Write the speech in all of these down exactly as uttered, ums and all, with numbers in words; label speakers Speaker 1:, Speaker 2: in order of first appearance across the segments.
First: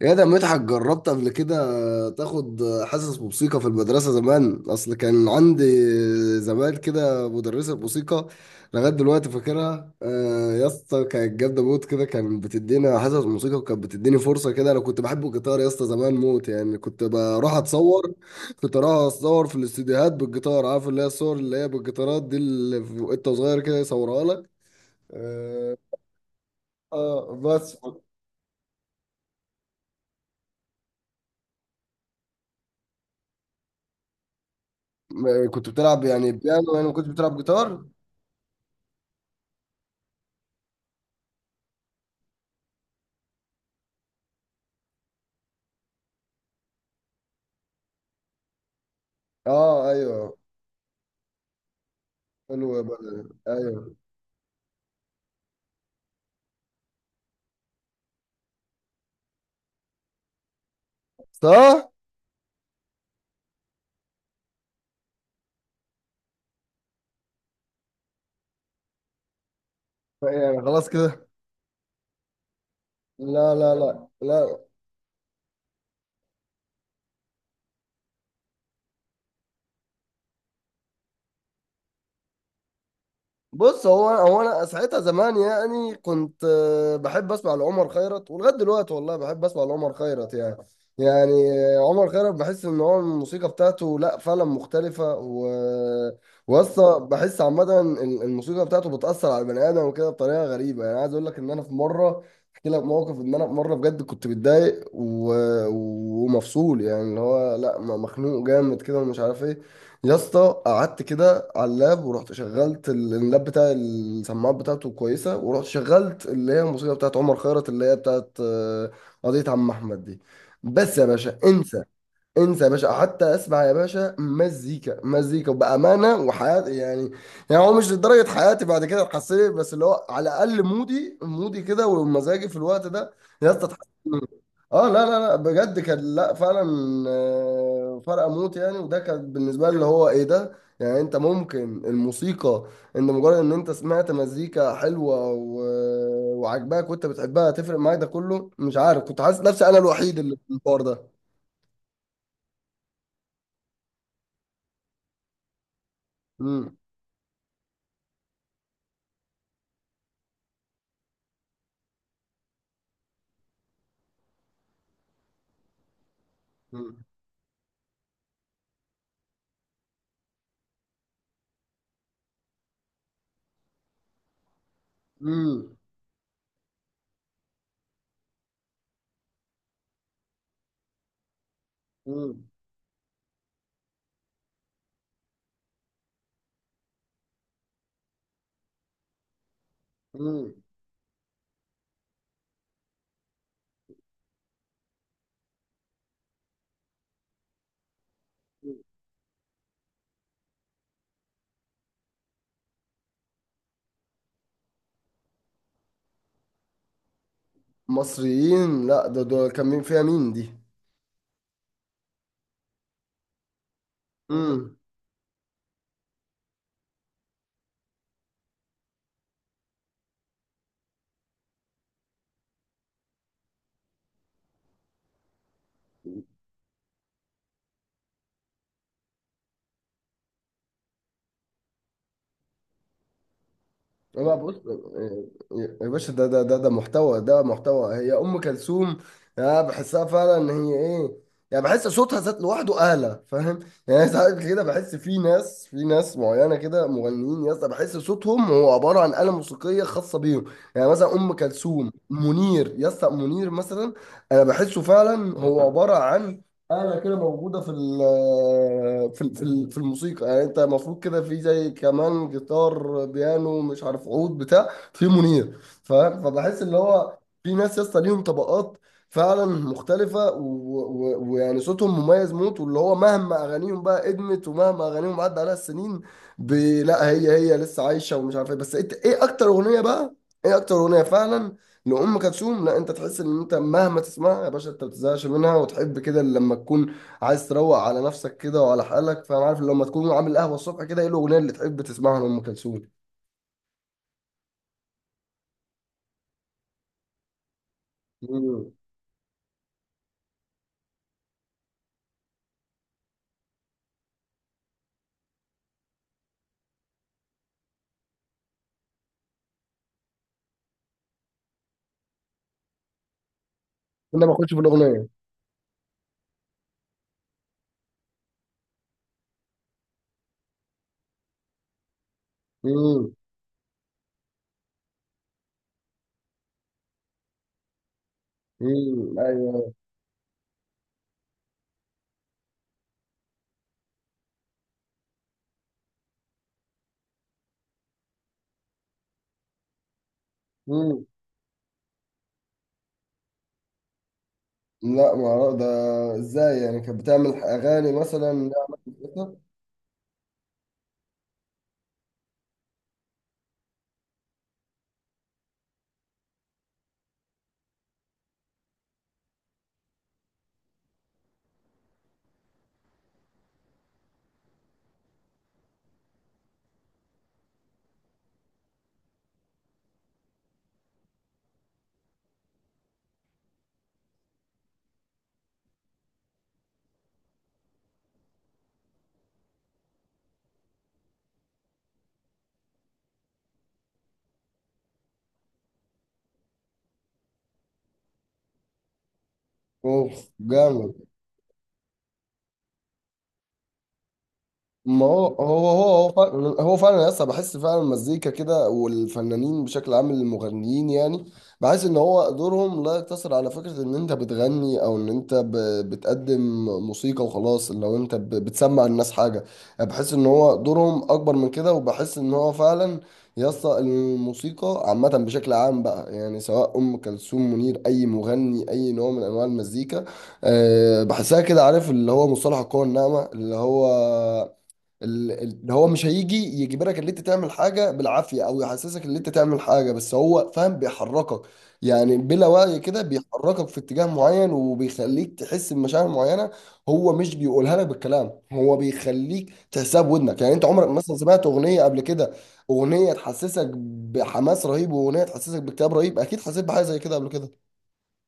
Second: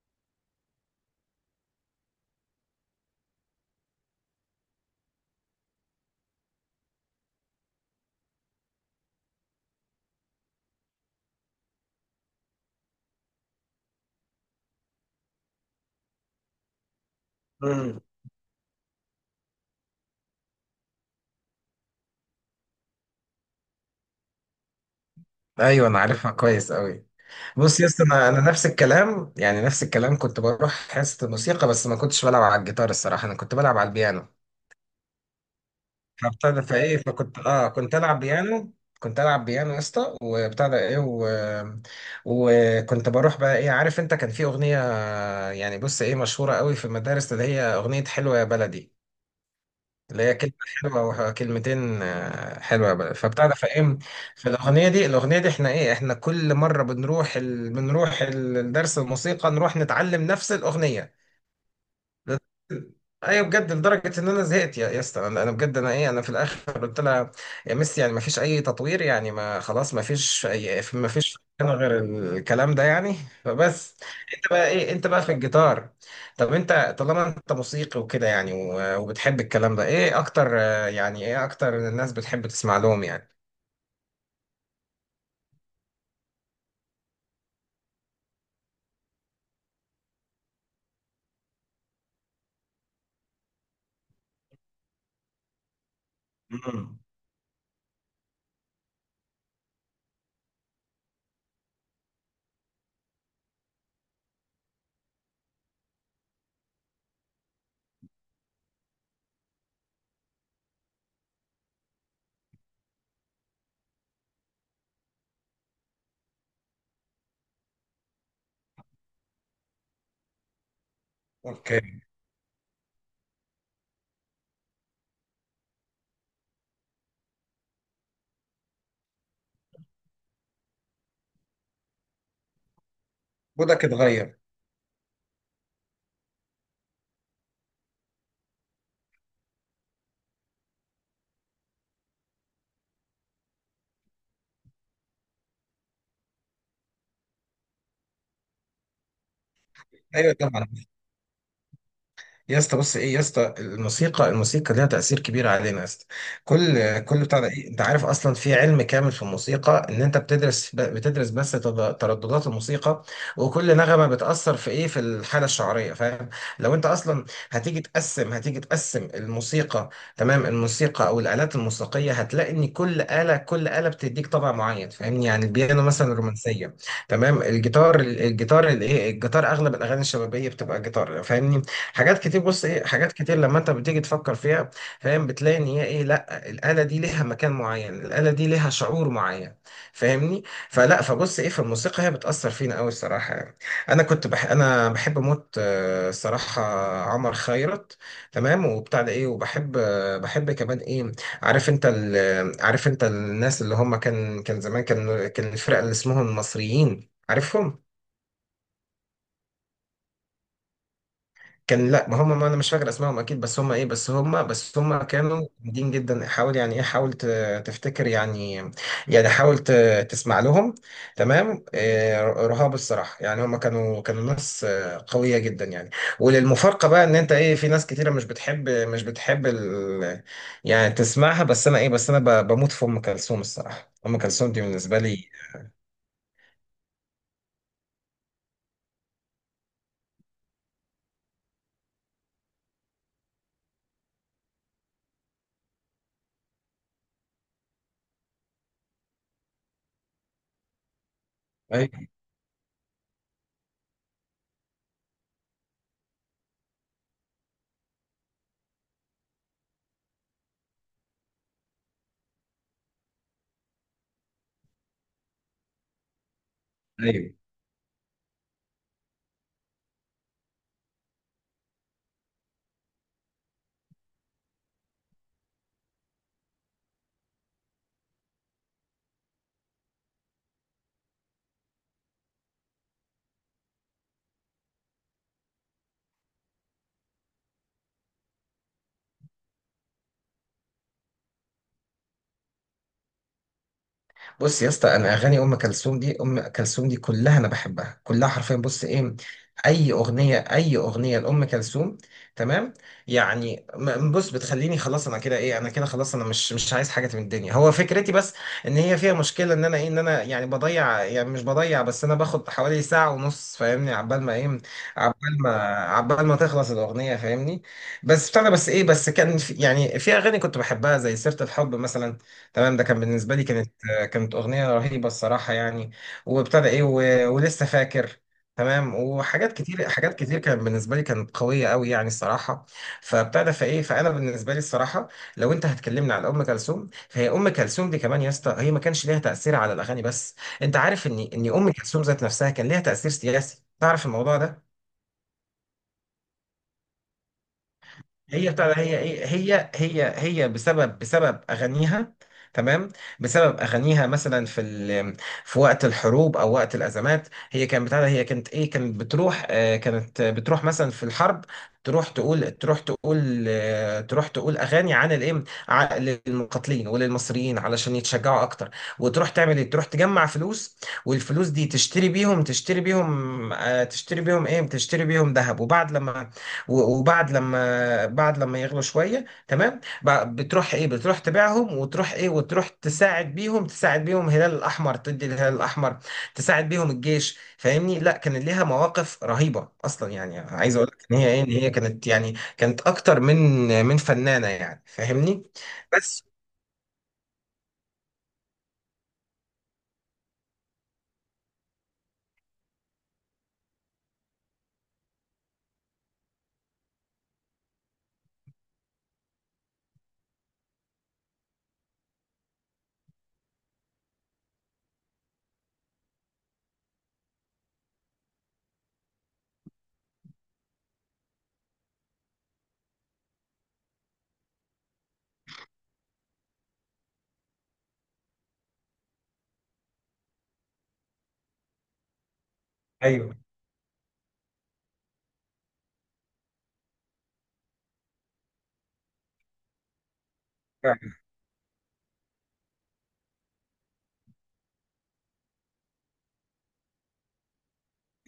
Speaker 1: يا ده مدحت، جربت قبل كده تاخد حصص موسيقى في المدرسة زمان؟ أصل كان عندي زمان كده مدرسة موسيقى. لغاية دلوقتي فاكرها. آه، يا اسطى، كانت جامدة موت كده، كانت بتدينا حصص موسيقى وكانت بتديني فرصة كده. أنا كنت بحب الجيتار يا اسطى زمان موت، يعني كنت بروح
Speaker 2: امم
Speaker 1: أتصور كنت أروح أتصور في الاستديوهات بالجيتار. عارف اللي هي الصور اللي هي بالجيتارات دي اللي في- وأنت صغير كده يصورها لك. آه،
Speaker 2: ايوه، انا عارفها كويس قوي.
Speaker 1: آه، بس.
Speaker 2: بص يا اسطى، انا انا نفس الكلام، يعني نفس الكلام. كنت بروح حصه موسيقى، بس ما كنتش بلعب على الجيتار الصراحه، انا كنت بلعب على البيانو.
Speaker 1: كنت بتلعب يعني
Speaker 2: فبتاع ده
Speaker 1: بيانو، يعني ما
Speaker 2: فايه
Speaker 1: كنتش بتلعب
Speaker 2: فكنت اه
Speaker 1: جيتار.
Speaker 2: كنت العب بيانو، كنت العب بيانو يا اسطى، وبتاع ده ايه و... وكنت بروح بقى، ايه عارف انت، كان في اغنيه، يعني بص ايه مشهوره قوي في المدارس، اللي هي اغنيه حلوه يا بلدي،
Speaker 1: اه،
Speaker 2: اللي هي
Speaker 1: ايوه.
Speaker 2: كلمة حلوة أو كلمتين، آه،
Speaker 1: حلو يا
Speaker 2: حلوة بقى.
Speaker 1: بدر،
Speaker 2: فبتعرف
Speaker 1: ايوه.
Speaker 2: إيه فالأغنية دي، الأغنية دي إحنا إيه إحنا كل مرة بنروح ال... بنروح ال- الدرس الموسيقى، نروح نتعلم نفس الأغنية.
Speaker 1: صح؟
Speaker 2: بس- ايوه بجد، لدرجه ان انا زهقت يا يا اسطى. انا أنا بجد، انا ايه انا في الاخر قلت لها يا ميسي، يعني ما فيش اي تطوير، يعني ما خلاص ما فيش
Speaker 1: يعني خلاص
Speaker 2: أي- ما
Speaker 1: كده.
Speaker 2: فيش انا غير الكلام ده يعني.
Speaker 1: لا، لا،
Speaker 2: فبس
Speaker 1: لا،
Speaker 2: انت
Speaker 1: لا.
Speaker 2: بقى ايه انت بقى في الجيتار؟ طب انت طالما انت موسيقي وكده، يعني و- وبتحب الكلام ده، ايه اكتر آه، يعني ايه اكتر الناس بتحب تسمع لهم يعني؟
Speaker 1: بص، هو هو انا ساعتها زمان يعني كنت آه، بحب اسمع لعمر خيرت، ولغايه دلوقتي والله بحب اسمع لعمر خيرت يعني يعني آه، عمر خيرت، بحس ان هو الموسيقى بتاعته لا فعلا مختلفه. و وأصلا
Speaker 2: امم
Speaker 1: بحس عامه ال- الموسيقى بتاعته بتاثر على البني ادم وكده بطريقه غريبه. يعني عايز اقول لك ان انا في مره، احكي لك موقف ان انا في مره بجد كنت متضايق و... ومفصول، يعني اللي هو لا، مخنوق جامد كده ومش عارف ايه. يا اسطى قعدت كده على اللاب، ورحت شغلت ال- اللاب بتاع السماعات بتاعته كويسة، ورحت شغلت اللي هي الموسيقى بتاعت عمر خيرت، اللي هي بتاعت آه، قضية عم أحمد دي. بس يا باشا، انسى
Speaker 2: اوكي.
Speaker 1: انسى يا باشا، حتى اسمع يا باشا، مزيكا مزيكا، وبامانه وحياتي يعني. يعني هو مش لدرجه حياتي بعد كده اتحسنت، بس اللي هو على الاقل مودي مودي كده ومزاجي في الوقت ده يا اسطى
Speaker 2: مودك
Speaker 1: اتحسن.
Speaker 2: اتغير؟
Speaker 1: اه، لا، لا، لا، بجد كان، لا فعلا، آه، فرق موت يعني. وده كان بالنسبه لي اللي هو ايه ده يعني، انت ممكن الموسيقى، ان مجرد ان انت سمعت مزيكا حلوه و... وعجباك وانت بتحبها تفرق معاك، ده كله مش عارف، كنت حاسس نفسي انا الوحيد
Speaker 2: ايوه
Speaker 1: اللي في
Speaker 2: طبعا
Speaker 1: الحوار ده.
Speaker 2: يا اسطى. بص ايه يا اسطى، الموسيقى، الموسيقى ليها تأثير كبير علينا يا اسطى. كل كل بتاع ده إيه؟ انت عارف اصلا في علم كامل في الموسيقى، ان انت بتدرس ب- بتدرس بس تض- ترددات الموسيقى، وكل نغمة بتأثر في ايه في الحالة الشعرية، فاهم؟ لو انت
Speaker 1: امم،
Speaker 2: اصلا هتيجي تقسم هتيجي تقسم الموسيقى، تمام، الموسيقى او الآلات الموسيقية، هتلاقي ان كل آلة كل آلة بتديك طبع معين، فاهمني؟ يعني
Speaker 1: امم،
Speaker 2: البيانو مثلا رومانسية، تمام. الجيتار الجيتار الايه الجيتار، اغلب الاغاني الشبابيه بتبقى جيتار، فاهمني؟ حاجات كتير،
Speaker 1: امم،
Speaker 2: بص ايه حاجات كتير لما انت بتيجي تفكر فيها، فاهم؟ بتلاقي ان هي ايه لا الآلة دي ليها مكان معين، الآلة دي ليها شعور معين، فاهمني؟
Speaker 1: امم.
Speaker 2: فلا فبص ايه في الموسيقى، هي بتأثر فينا قوي الصراحة يعني. انا كنت بح انا بحب موت آه، الصراحة عمر خيرت، تمام. وبتاع ده ايه وبحب، آه، بحب كمان، ايه عارف انت ال- عارف انت الناس اللي هم، كان كان زمان، كان كان الفرقة اللي اسمهم المصريين، عارفهم؟
Speaker 1: مصريين؟ لا، ده ده كان مين فيها؟ مين دي؟
Speaker 2: كان لا ما هم ما انا مش فاكر اسمائهم اكيد، بس هم ايه بس هم
Speaker 1: امم.
Speaker 2: بس هم كانوا جامدين جدا. حاول يعني ايه حاول ت- تفتكر يعني، يعني حاول ت- تسمع لهم، تمام؟ آه، رهاب الصراحه، يعني هم كانوا كانوا ناس آه، قويه جدا يعني. وللمفارقه بقى، ان انت ايه في ناس كتيره مش بتحب مش بتحب ال، يعني تسمعها. بس انا ايه بس انا ب- بموت في ام كلثوم الصراحه. ام
Speaker 1: بقى
Speaker 2: كلثوم
Speaker 1: بص
Speaker 2: دي بالنسبه لي،
Speaker 1: يا باشا، ده ده ده ده محتوى، ده محتوى هي ام كلثوم. انا بحسها فعلا ان هي ايه، يعني بحس صوتها ذات لوحده اعلى، فاهم؟ يعني ساعات كده بحس في ناس، في ناس معينه كده، مغنيين يا اسطى، بحس صوتهم هو عباره عن آلة موسيقيه خاصه بيهم. يعني مثلا ام كلثوم، منير يا اسطى، منير مثلا، انا بحسه فعلا هو عباره عن آلة كده موجودة في ال، في ال- في ال- في الموسيقى. يعني أنت المفروض كده في زي كمان جيتار، بيانو، مش عارف، عود، بتاع في منير، فاهم. فبحس اللي هو
Speaker 2: ايوه.
Speaker 1: في ناس يا اسطى ليهم طبقات فعلا مختلفة، و- و- ويعني صوتهم مميز موت، واللي هو مهما أغانيهم بقى قدمت ومهما أغانيهم عدى عليها السنين، ب- لا هي هي لسه عايشة ومش عارف إيه. بس إنت إيه أكتر أغنية بقى، إيه أكتر أغنية فعلا لأم كلثوم، لا انت تحس ان انت مهما تسمعها يا باشا انت ما بتزهقش منها، وتحب كده لما تكون عايز تروق على نفسك كده وعلى حالك. فانا عارف لما تكون عامل قهوه الصبح كده، ايه الاغنيه اللي تحب تسمعها لأم كلثوم؟
Speaker 2: بص يا اسطى، انا اغاني ام كلثوم دي، ام كلثوم دي كلها انا بحبها كلها حرفيا.
Speaker 1: مم.
Speaker 2: بص ايه اي اغنيه، اي اغنيه لام كلثوم، تمام، يعني م- بص بتخليني خلاص، انا كده ايه انا كده خلاص، انا مش مش عايز حاجه من الدنيا. هو فكرتي بس ان هي فيها مشكله، ان انا ايه ان انا يعني بضيع، يعني مش بضيع بس انا باخد حوالي ساعه ونص فاهمني، عبال
Speaker 1: كنا
Speaker 2: ما
Speaker 1: بنخش
Speaker 2: ايه
Speaker 1: في الاغنيه.
Speaker 2: عبال ما عبال ما تخلص الاغنيه فاهمني. بس بتاع ده بس ايه بس كان في يعني في اغاني كنت بحبها، زي سيره الحب مثلا، تمام. ده كان
Speaker 1: مم.
Speaker 2: بالنسبه لي، كانت كانت أغنية رهيبة الصراحة يعني. وابتدى إيه و... ولسه فاكر، تمام.
Speaker 1: مم.
Speaker 2: وحاجات
Speaker 1: ايوه.
Speaker 2: كتير، حاجات كتير كانت بالنسبة لي، كانت قوية قوي يعني الصراحة. فابتدى فإيه فأنا بالنسبة لي الصراحة، لو أنت هتكلمني على أم كلثوم، فهي أم كلثوم دي كمان يا اسطى، هي ما كانش ليها تأثير على الأغاني بس. أنت
Speaker 1: مم.
Speaker 2: عارف إن إن أم كلثوم ذات نفسها كان ليها تأثير سياسي؟ تعرف الموضوع ده؟
Speaker 1: لا، ما أعرف- ده ازاي يعني، كانت بتعمل اغاني مثلا؟
Speaker 2: هي بتاع ده، هي ايه هي هي هي بسبب بسبب اغانيها، تمام. بسبب اغانيها مثلا في ال... في وقت الحروب او وقت الازمات، هي كانت بتاع ده، هي كانت ايه كانت بتروح آه كانت بتروح مثلا في الحرب، تروح تقول تروح تقول آه تروح تقول اغاني عن الايه ع- للمقاتلين وللمصريين علشان يتشجعوا اكتر، وتروح تعمل ايه تروح تجمع فلوس، والفلوس دي تشتري بيهم، تشتري بيهم آه تشتري بيهم ايه تشتري بيهم ذهب، وبعد لما و- وبعد لما بعد لما يغلوا شويه تمام، ب- بتروح ايه بتروح تبيعهم، وتروح ايه وتروح تساعد بيهم، تساعد بيهم الهلال الاحمر، تدي الهلال الاحمر، تساعد بيهم الجيش فاهمني؟ لا كان ليها مواقف رهيبه اصلا
Speaker 1: اوف
Speaker 2: يعني. عايز اقول
Speaker 1: جامد.
Speaker 2: لك ان هي ايه ان هي كانت، يعني كانت اكتر من من فنانه يعني
Speaker 1: ما هو
Speaker 2: فاهمني.
Speaker 1: هو هو هو
Speaker 2: بس
Speaker 1: فعلا، هو فعلا لسه بحس فعلا المزيكا كده والفنانين بشكل عام المغنيين يعني، بحس ان هو دورهم لا يقتصر على فكرة ان انت بتغني، او ان انت ب- بتقدم موسيقى وخلاص، لو انت ب- بتسمع الناس حاجة. يعني بحس ان هو دورهم اكبر من كده، وبحس ان هو فعلا يسطا الموسيقى عامة بشكل عام بقى، يعني سواء أم كلثوم، منير، أي مغني، أي نوع من أنواع المزيكا، أه بحسها كده. عارف اللي هو مصطلح القوة الناعمة، اللي هو ال- ال- اللي هو مش هيجي يجبرك ان انت تعمل حاجه بالعافيه، او يحسسك ان انت تعمل حاجه، بس هو فاهم بيحركك، يعني بلا وعي كده
Speaker 2: ايوه
Speaker 1: بيحركك في اتجاه معين، وبيخليك تحس بمشاعر معينه. هو مش بيقولها لك بالكلام، هو بيخليك تحسها بودنك. يعني انت عمرك مثلا سمعت اغنيه قبل كده، اغنيه تحسسك بحماس رهيب واغنيه تحسسك باكتئاب رهيب؟ اكيد حسيت بحاجه زي كده قبل كده.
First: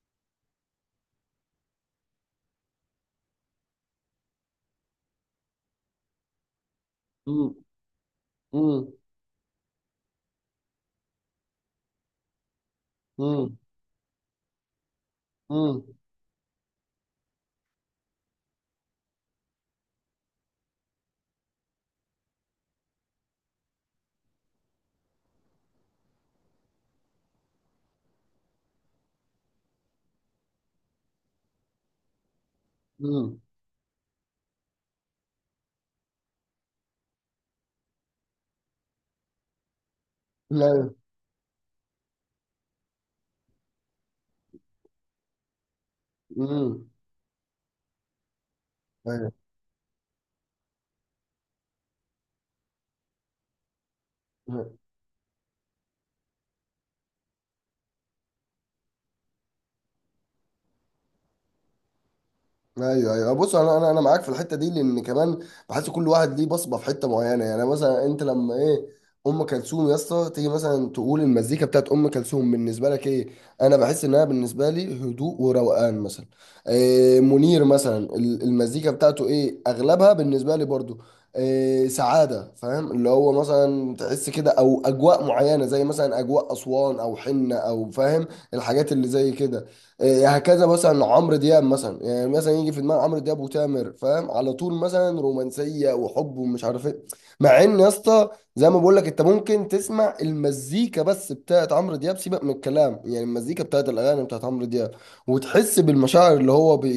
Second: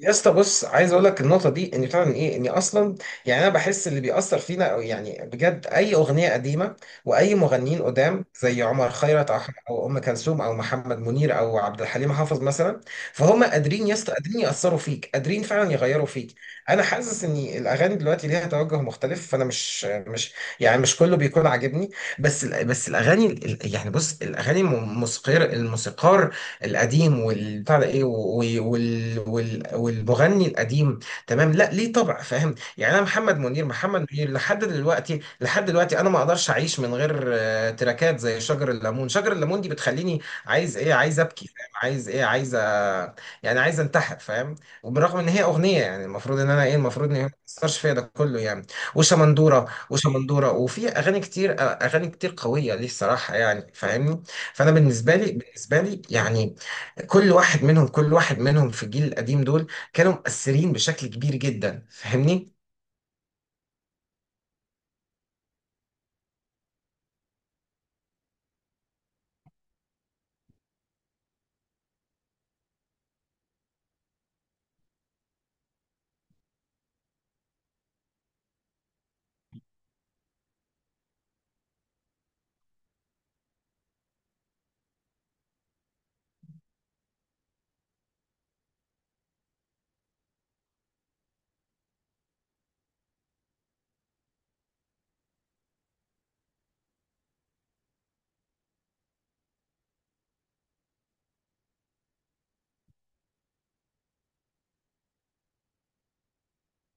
Speaker 2: يا اسطى. بص عايز اقول لك النقطه دي، ان فعلا، ايه اني اصلا يعني انا بحس اللي بيأثر فينا، أو يعني بجد اي اغنيه قديمه، واي
Speaker 1: امم،
Speaker 2: مغنيين قدام زي عمر
Speaker 1: امم،
Speaker 2: خيرت، او او ام كلثوم او محمد منير او عبد الحليم حافظ مثلا. فهم
Speaker 1: امم،
Speaker 2: قادرين يا اسطى، قادرين يأثروا فيك، قادرين فعلا
Speaker 1: امم،
Speaker 2: يغيروا فيك. انا حاسس ان الاغاني دلوقتي ليها توجه مختلف، فانا مش مش يعني مش كله بيكون عاجبني. بس ال- بس الاغاني ال- يعني بص الاغاني، الموسيقار، الموسيقار القديم والبتاع ده ايه وال وال وال والمغني القديم، تمام، لا ليه طبع فاهم. يعني انا محمد
Speaker 1: امم،
Speaker 2: منير، محمد منير لحد دلوقتي، لحد دلوقتي انا ما اقدرش اعيش من غير آه، تراكات زي شجر الليمون. شجر الليمون دي بتخليني عايز ايه عايز ابكي فاهم، عايز ايه عايز أ- يعني عايز انتحر فاهم. وبالرغم ان هي اغنيه، يعني المفروض ان انا ايه المفروض ان هي ما تاثرش فيا ده كله يعني.
Speaker 1: ايوه،
Speaker 2: وشمندوره وشمندوره، وفي اغاني كتير، اغاني كتير قويه ليه الصراحه يعني فاهمني. فانا
Speaker 1: امم،
Speaker 2: بالنسبه لي، بالنسبه لي يعني كل واحد منهم، كل واحد منهم في الجيل القديم دول، كانوا مؤثرين بشكل كبير جدا فاهمني.
Speaker 1: ايوه. ايوه، بص انا انا انا معاك في الحته دي، لان كمان بحس كل واحد ليه بصمه في حته معينه. يعني مثلا انت لما ايه، ام كلثوم يا اسطى، تيجي مثلا تقول المزيكا بتاعت ام كلثوم بالنسبه لك ايه، انا بحس انها بالنسبه لي هدوء وروقان مثلا. إيه منير مثلا، ال- المزيكا بتاعته ايه، اغلبها بالنسبه لي برضو إيه سعاده، فاهم؟ اللي هو مثلا تحس كده، او اجواء معينه زي مثلا اجواء اسوان او حنه او فاهم الحاجات اللي زي كده. إيه هكذا مثلا عمرو دياب مثلا، يعني مثلا يجي في دماغ عمرو دياب وتامر، فاهم على طول، مثلا رومانسيه وحب ومش عارف ايه. مع ان يا اسطى، زي ما بقول لك، انت ممكن تسمع المزيكا بس بتاعت عمرو دياب، سيبك من الكلام، يعني المزيكا بتاعت الاغاني بتاعت عمرو دياب، وتحس بالمشاعر اللي هو بي...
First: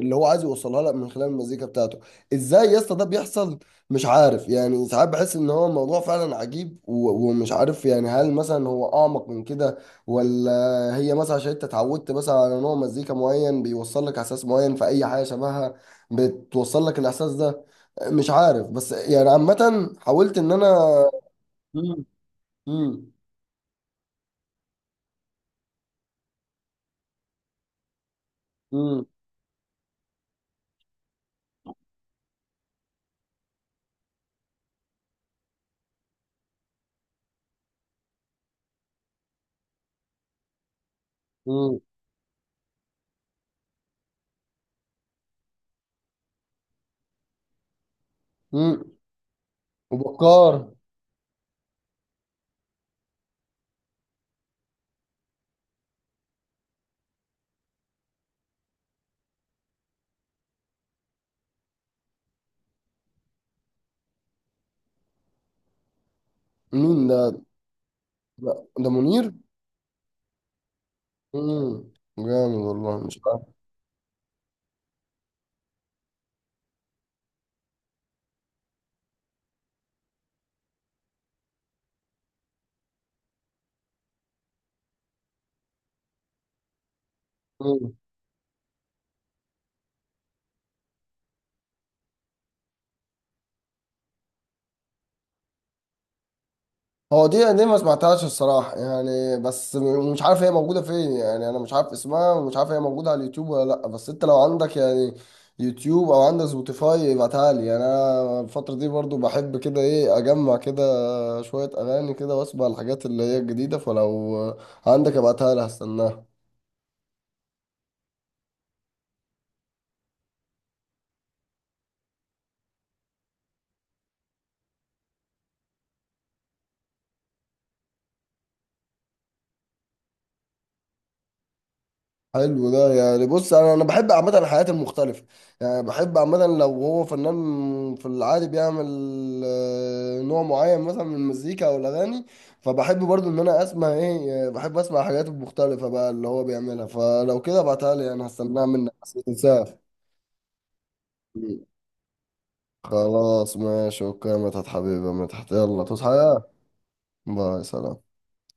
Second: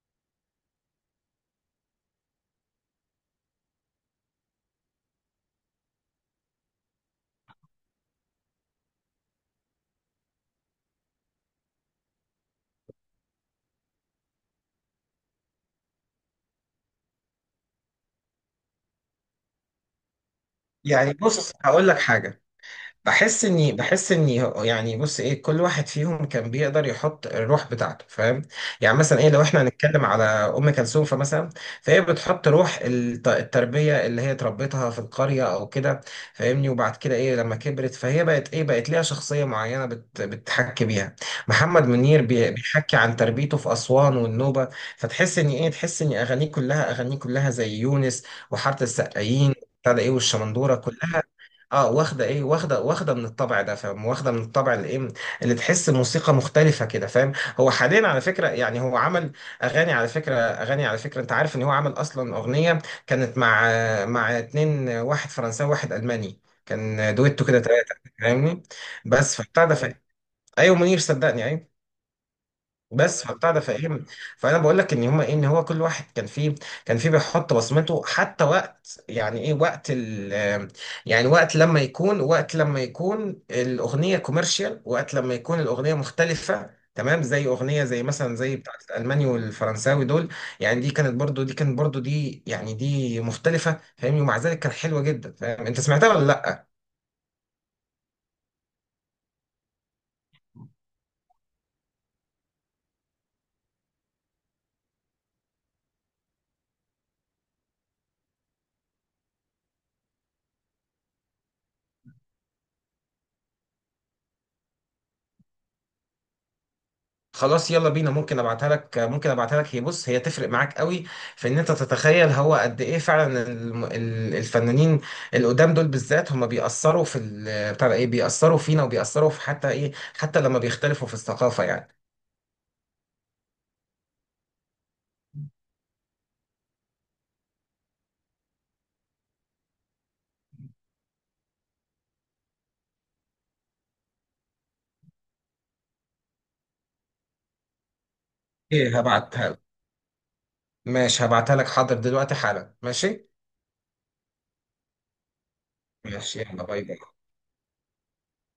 Speaker 1: اللي هو عايز يوصلها لك من خلال المزيكا بتاعته. ازاي يا اسطى ده بيحصل؟ مش عارف، يعني ساعات بحس ان هو الموضوع فعلا عجيب، و... ومش عارف يعني، هل مثلا هو اعمق من كده، ولا هي مثلا عشان انت اتعودت مثلا على نوع مزيكا معين بيوصل لك احساس معين، في اي حاجه شبهها بتوصل لك الاحساس ده، مش عارف. بس يعني عامه حاولت ان انا.
Speaker 2: يعني بص هقول لك
Speaker 1: مم.
Speaker 2: حاجة.
Speaker 1: مم.
Speaker 2: بحس اني بحس اني هو- يعني بص ايه كل واحد فيهم كان بيقدر يحط الروح بتاعته فاهم. يعني
Speaker 1: مم.
Speaker 2: مثلا ايه لو احنا هنتكلم على ام كلثوم، فمثلا فهي بتحط روح الت- التربيه اللي هي تربتها في القريه او كده فاهمني. وبعد كده ايه لما كبرت، فهي بقت ايه بقت ليها شخصيه معينه بت بتحكي بيها.
Speaker 1: مم.
Speaker 2: محمد منير بي- بيحكي عن تربيته في اسوان والنوبه، فتحس ان ايه تحس ان اغانيه كلها، اغانيه كلها زي يونس وحاره
Speaker 1: مم.
Speaker 2: السقايين. ابتدى ايه
Speaker 1: وبكار.
Speaker 2: والشمندوره كلها. اه، واخده ايه واخده واخده من الطبع ده فاهم، واخده من الطبع اللي ايه اللي تحس موسيقى مختلفه كده فاهم. هو حاليا على فكره، يعني هو عمل اغاني على فكره، اغاني على فكره انت عارف ان هو عمل اصلا اغنيه كانت مع مع اتنين، واحد فرنساوي واحد الماني،
Speaker 1: مين
Speaker 2: كان
Speaker 1: ده؟
Speaker 2: دويتو كده ثلاثه
Speaker 1: ده
Speaker 2: فاهمني.
Speaker 1: ده منير.
Speaker 2: بس فبتاع ده ف- ايوه منير، صدقني ايوه.
Speaker 1: مم. جامد والله. مش
Speaker 2: بس فبتاع ده فاهم فانا بقول لك ان هما ايه ان هو كل واحد كان فيه كان فيه بيحط بصمته، حتى وقت يعني ايه وقت ال، يعني وقت لما يكون وقت لما يكون الاغنيه كوميرشال، وقت لما يكون الاغنيه مختلفه، تمام. زي
Speaker 1: عارف
Speaker 2: اغنيه زي مثلا زي بتاعت الالماني والفرنساوي دول، يعني دي كانت برضو، دي كانت برضو دي يعني دي مختلفه فاهمني، ومع ذلك كانت حلوه جدا فاهم. انت سمعتها ولا لا؟
Speaker 1: هو دي دي ما سمعتهاش الصراحة يعني، بس م- مش عارف هي موجودة فين، يعني أنا مش عارف اسمها، ومش عارف هي موجودة على اليوتيوب ولا لأ. بس أنت لو عندك يعني يوتيوب أو عندك سبوتيفاي ابعتها لي. يعني أنا الفترة دي برضو بحب كده إيه أجمع كده شوية أغاني كده، وأسمع الحاجات اللي هي الجديدة. فلو عندك ابعتها لي، هستناها.
Speaker 2: خلاص يلا بينا، ممكن ابعتها لك، ممكن ابعتها لك هي بص هي تفرق معاك قوي في ان انت تتخيل هو قد ايه فعلا الم- ال- الفنانين القدام دول بالذات، هم بيأثروا في ال- بتاع ده ايه بيأثروا فينا، وبيأثروا في حتى ايه حتى لما بيختلفوا في الثقافة يعني.
Speaker 1: حلو ده. يعني بص، انا انا بحب عامه الحياة المختلفه، يعني بحب عامه لو هو فنان في العادي بيعمل آه، نوع معين مثلا من المزيكا او الاغاني، فبحب برضو ان انا اسمع ايه، آه، بحب اسمع الحاجات المختلفه بقى اللي هو بيعملها. فلو كده ابعتها لي، انا هستناها منك،
Speaker 2: ايه
Speaker 1: بس ما
Speaker 2: هبعتها لك،
Speaker 1: تنساها.
Speaker 2: ماشي هبعتها لك، حاضر دلوقتي حالا، ماشي.
Speaker 1: خلاص ماشي، اوكي يا مدحت حبيبي، يا مدحت يلا تصحى
Speaker 2: ماشي
Speaker 1: يا.
Speaker 2: يلا، باي باي.
Speaker 1: باي، سلام.